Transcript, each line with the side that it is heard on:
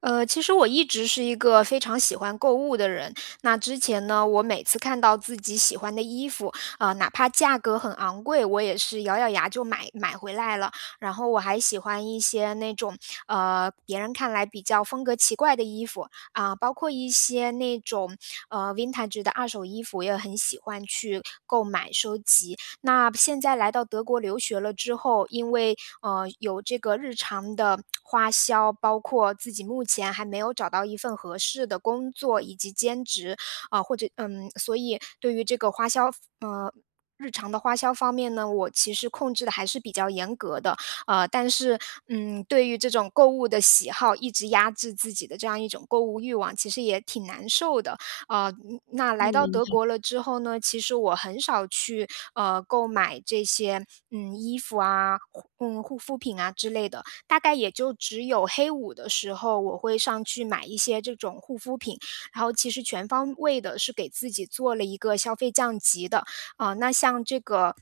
right: 其实我一直是一个非常喜欢购物的人。那之前呢，我每次看到自己喜欢的衣服，啊，哪怕价格很昂贵，我也是咬咬牙就买回来了。然后我还喜欢一些那种别人看来比较风格奇怪的衣服啊、包括一些那种vintage 的二手衣服，我也很喜欢去购买收集。那现在来到德国留学了之后，因为有这个日常的花销，包括自己目前还没有找到一份合适的工作以及兼职，啊、或者所以对于这个花销。呃。日常的花销方面呢，我其实控制的还是比较严格的，但是，对于这种购物的喜好，一直压制自己的这样一种购物欲望，其实也挺难受的。那
left: 嗯，
right: 来到
left: 明
right: 德
left: 白，
right: 国了之后呢，其实我很少去购买这些衣服啊、护肤品啊之类的，大概也就只有黑五的时候我会上去买一些这种护肤品，然后其实全方位的是给自己做了一个消费降级的啊、那像这个。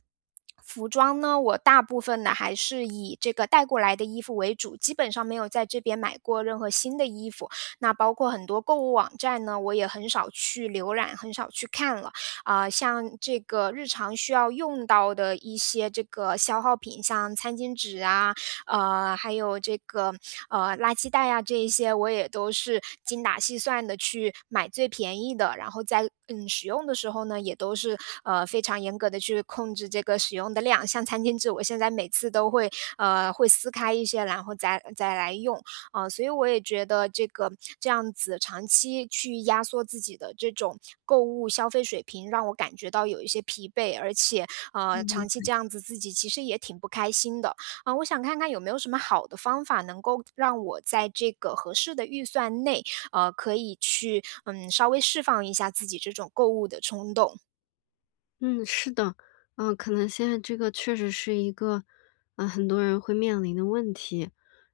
right: 服装呢，我大部分呢还是以这个带过来的衣服为主，基本上没有在这边买过任何新的衣服。那包括很多购物网站呢，我也很少去浏览，很少去看了。啊、像这个日常需要用到的一些这个消耗品，像餐巾纸啊，还有这个垃圾袋啊这一些，我也都是精打细算的去买最便宜的，然后在使用的时候呢，也都是非常严格的去控制这个使用的量。像餐巾纸，我现在每次都会撕开一些，然后再来用。啊，所以我也觉得这个这样子长期去压缩自己的这种购物消费水平，让我感觉到有一些疲惫，而且
left: 嗯明
right: 长期这样子自己其实也挺不开心的。啊，我想看看有没有什么好的方法能够让我在这个合适的预算内，可以去稍微释放一下自己这种购物的冲动。
left: 嗯，是的，可能现在这个确实是一个，很多人会面临的问题。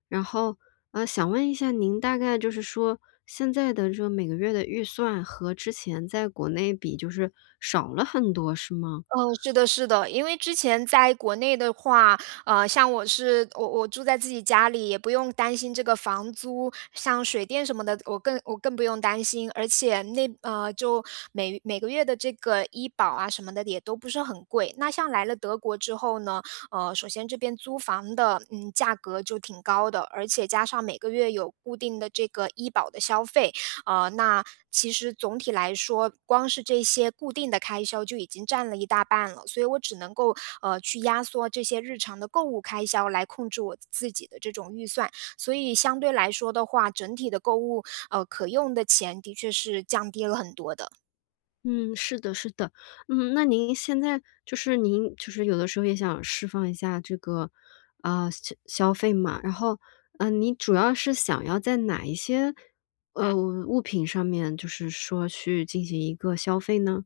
left: 然后，想问一下您，大概就是说现在的这个每个月的预算和之前在国内比，就是少了很多，是吗？
right: 嗯，是的，是的，因为之前在国内的话，像我是我我住在自己家里，也不用担心这个房租，像水电什么的，我更不用担心，而且那就每个月的这个医保啊什么的也都不是很贵。那像来了德国之后呢，首先这边租房的价格就挺高的，而且加上每个月有固定的这个医保的消费，那其实总体来说，光是这些固定的开销就已经占了一大半了，所以我只能够去压缩这些日常的购物开销来控制我自己的这种预算，所以相对来说的话，整体的购物可用的钱的确是降低了很多的。
left: 嗯，是的，是的。嗯，那您现在就是有的时候也想释放一下这个，啊，消费嘛，然后，嗯，你主要是想要在哪一些，物品上面，就是说去进行一个消费呢？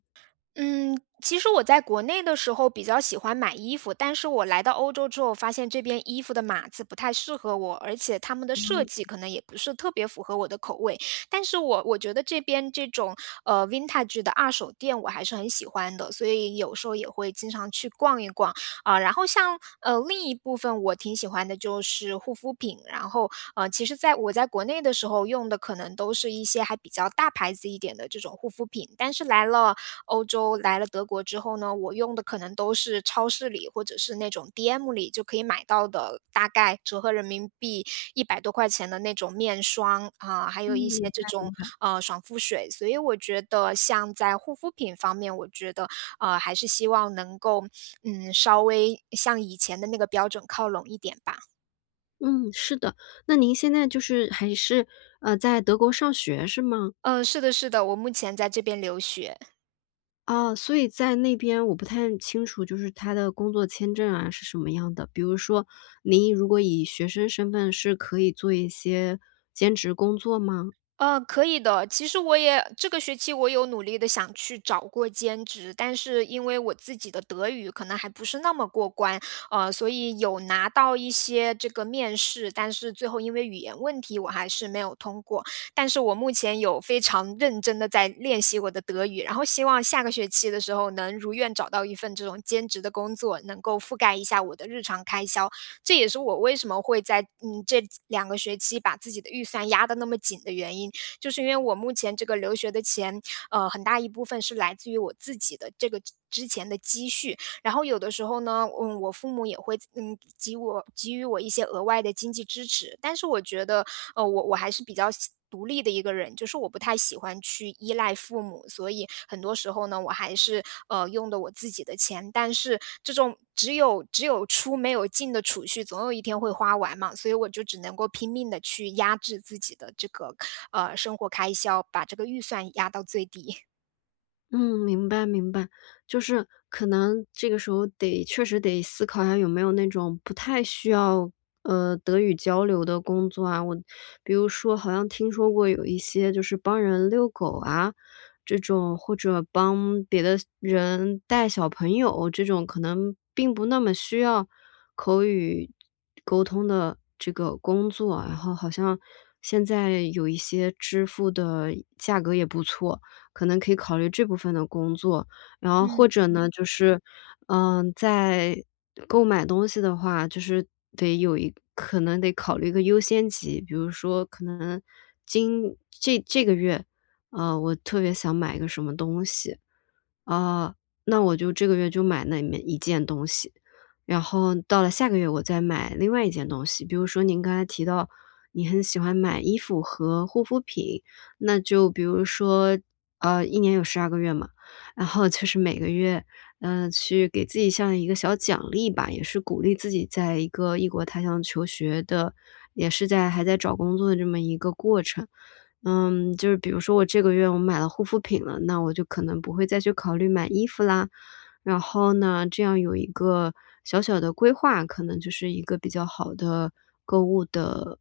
right: 嗯，其实我在国内的时候比较喜欢买衣服，但是我来到欧洲之后，发现这边衣服的码子不太适合我，而且他们的设计可能也不是特别符合我的口味。但是我觉得这边这种vintage 的二手店我还是很喜欢的，所以有时候也会经常去逛一逛啊、然后像另一部分我挺喜欢的就是护肤品，然后其实在国内的时候用的可能都是一些还比较大牌子一点的这种护肤品，但是欧洲来了德国之后呢，我用的可能都是超市里或者是那种 DM 里就可以买到的，大概折合人民币一百多块钱的那种面霜啊，还有一些
left: 嗯，
right: 这种，爽肤水。所以我觉得像在护肤品方面，我觉得，还是希望能够，稍微向以前的那个标准靠拢一点吧。
left: 嗯，是的。那您现在就是还是，在德国上学是吗？
right: 嗯，是的是的，我目前在这边留学。
left: 哦，所以在那边我不太清楚，就是他的工作签证啊是什么样的。比如说，您如果以学生身份是可以做一些兼职工作吗？
right: 可以的。其实这个学期我有努力的想去找过兼职，但是因为我自己的德语可能还不是那么过关，所以有拿到一些这个面试，但是最后因为语言问题我还是没有通过。但是我目前有非常认真的在练习我的德语，然后希望下个学期的时候能如愿找到一份这种兼职的工作，能够覆盖一下我的日常开销。这也是我为什么会在，这两个学期把自己的预算压得那么紧的原因。就是因为我目前这个留学的钱，很大一部分是来自于我自己的这个之前的积蓄。然后有的时候呢，我父母也会给予我一些额外的经济支持，但是我觉得，我还是比较喜独立的一个人，就是我不太喜欢去依赖父母，所以很多时候呢，我还是用的我自己的钱，但是这种只有出没有进的储蓄，总有一天会花完嘛，所以我就只能够拼命的去压制自己的这个生活开销，把这个预算压到最低。
left: 嗯，明白明白，就是可能这个时候确实得思考一下有没有那种不太需要，德语交流的工作啊。我比如说好像听说过有一些就是帮人遛狗啊，这种或者帮别的人带小朋友，这种可能并不那么需要口语沟通的这个工作啊，然后好像现在有一些支付的价格也不错。可能可以考虑这部分的工作。然后
right: 嗯
left: 或者呢，就是，嗯，在购买东西的话，就是得有一可能得考虑一个优先级，比如说可能这个月，我特别想买个什么东西，啊，那我就这个月就买那里面一件东西，然后到了下个月我再买另外一件东西。比如说您刚才提到你很喜欢买衣服和护肤品，那就比如说一年有十二个月嘛，然后就是每个月，嗯，去给自己像一个小奖励吧，也是鼓励自己在一个异国他乡求学的，也是在还在找工作的这么一个过程。嗯，就是比如说我这个月我买了护肤品了，那我就可能不会再去考虑买衣服啦，然后呢，这样有一个小小的规划，可能就是一个比较好的购物的。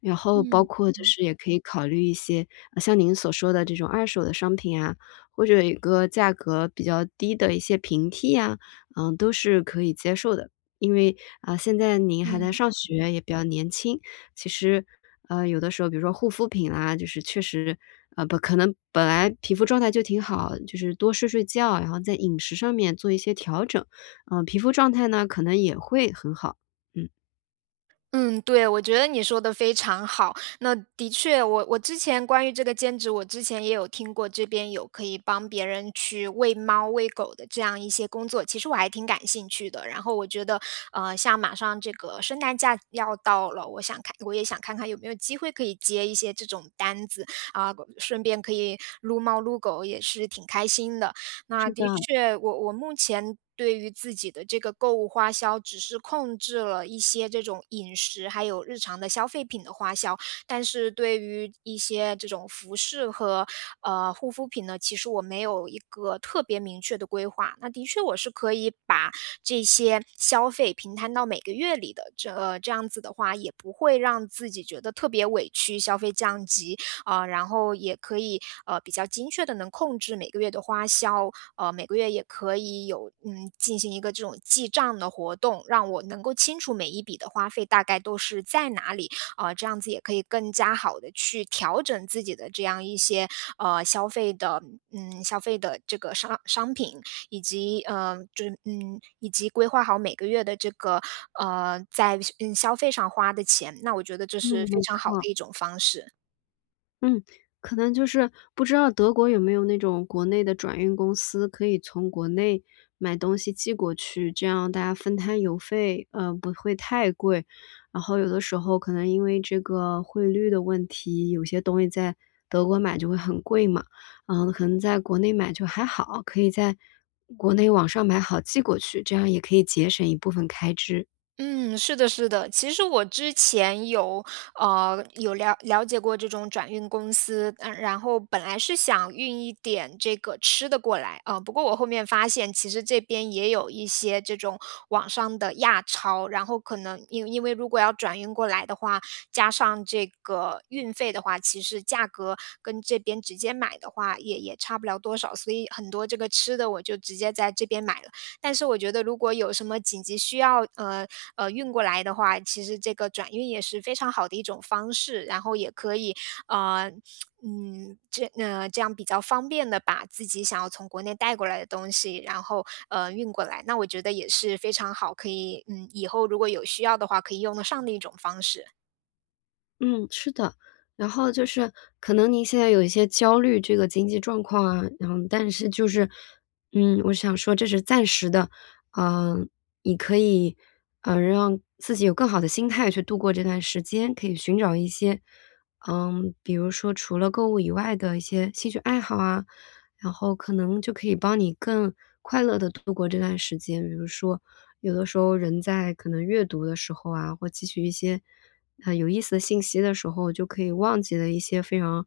left: 然后包
right: 嗯
left: 括就是也可以考虑一些，像您所说的这种二手的商品啊，或者一个价格比较低的一些平替呀，嗯，都是可以接受的。因为，啊，现在您还在
right: 嗯。
left: 上学，也比较年轻，其实，有的时候比如说护肤品啦，就是确实，不可能本来皮肤状态就挺好，就是多睡睡觉，然后在饮食上面做一些调整，嗯，皮肤状态呢，可能也会很好。嗯，
right: 嗯，对，我觉得你说的非常好。那的确，我之前关于这个兼职，我之前也有听过，这边有可以帮别人去喂猫喂狗的这样一些工作，其实我还挺感兴趣的。然后我觉得，像马上这个圣诞假要到了，我也想看看有没有机会可以接一些这种单子啊，顺便可以撸猫撸狗，也是挺开心的。那
left: 是的，
right: 的确，我目前对于自己的这个购物花销，只是控制了一些这种饮食，还有日常的消费品的花销，但是对于一些这种服饰和护肤品呢，其实我没有一个特别明确的规划。那的确，我是可以把这些消费平摊到每个月里的，这样子的话，也不会让自己觉得特别委屈，消费降级。啊，然后也可以比较精确的能控制每个月的花销，每个月也可以进行一个这种记账的活动，让我能够清楚每一笔的花费大概都是在哪里，这样子也可以更加好的去调整自己的这样一些呃消费的消费的这个商品，以及呃就是嗯以及规划好每个月的这个在消费上花的钱，那我觉得这
left: 嗯，
right: 是
left: 没
right: 非常好
left: 错。
right: 的一种方式。
left: 嗯，可能就是不知道德国有没有那种国内的转运公司，可以从国内买东西寄过去，这样大家分摊邮费，不会太贵。然后有的时候可能因为这个汇率的问题，有些东西在德国买就会很贵嘛，嗯，可能在国内买就还好，可以在国内网上买好寄过去，这样也可以节省一部分开支。
right: 嗯，是的，是的。其实我之前有了解过这种转运公司，嗯，然后本来是想运一点这个吃的过来，不过我后面发现其实这边也有一些这种网上的亚超，然后可能因为如果要转运过来的话，加上这个运费的话，其实价格跟这边直接买的话也差不了多少，所以很多这个吃的我就直接在这边买了。但是我觉得如果有什么紧急需要，运过来的话，其实这个转运也是非常好的一种方式，然后也可以，呃，这样比较方便的把自己想要从国内带过来的东西，然后运过来，那我觉得也是非常好，可以，以后如果有需要的话，可以用得上的一种方式。
left: 嗯，是的。然后就是可能您现在有一些焦虑这个经济状况啊，然后但是就是，嗯，我想说这是暂时的，嗯，你可以，让自己有更好的心态去度过这段时间，可以寻找一些，嗯，比如说除了购物以外的一些兴趣爱好啊，然后可能就可以帮你更快乐的度过这段时间。比如说，有的时候人在可能阅读的时候啊，或汲取一些有意思的信息的时候，就可以忘记了一些非常，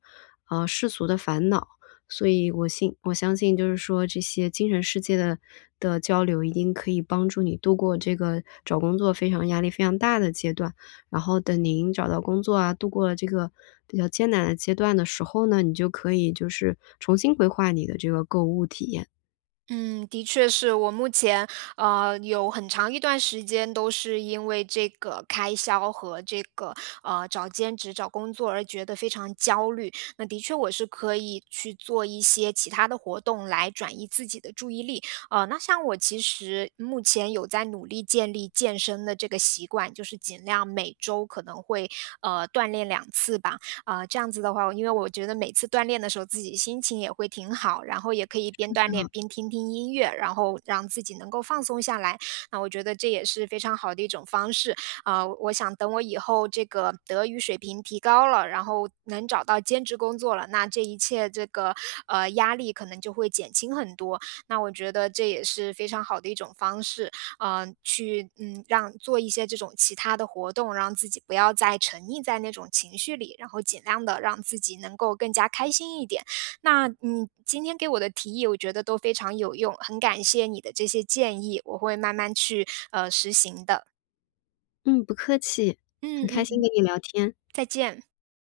left: 世俗的烦恼。所以我相信就是说这些精神世界的交流，一定可以帮助你度过这个找工作非常压力非常大的阶段。然后等您找到工作啊，度过了这个比较艰难的阶段的时候呢，你就可以就是重新规划你的这个购物体验。
right: 嗯，的确是我目前有很长一段时间都是因为这个开销和这个找兼职、找工作而觉得非常焦虑。那的确，我是可以去做一些其他的活动来转移自己的注意力。那像我其实目前有在努力建立健身的这个习惯，就是尽量每周可能会锻炼两次吧。啊，这样子的话，因为我觉得每次锻炼的时候自己心情也会挺好，然后也可以边锻炼边听听音乐，然后让自己能够放松下来。那我觉得这也是非常好的一种方式。啊、我想等我以后这个德语水平提高了，然后能找到兼职工作了，那这一切这个压力可能就会减轻很多。那我觉得这也是非常好的一种方式。让做一些这种其他的活动，让自己不要再沉溺在那种情绪里，然后尽量的让自己能够更加开心一点。那你今天给我的提议，我觉得都非常有用，很感谢你的这些建议，我会慢慢去，实行的。
left: 嗯，不客气，
right: 嗯
left: 很开心
right: 嗯，
left: 跟你聊天。
right: 再见。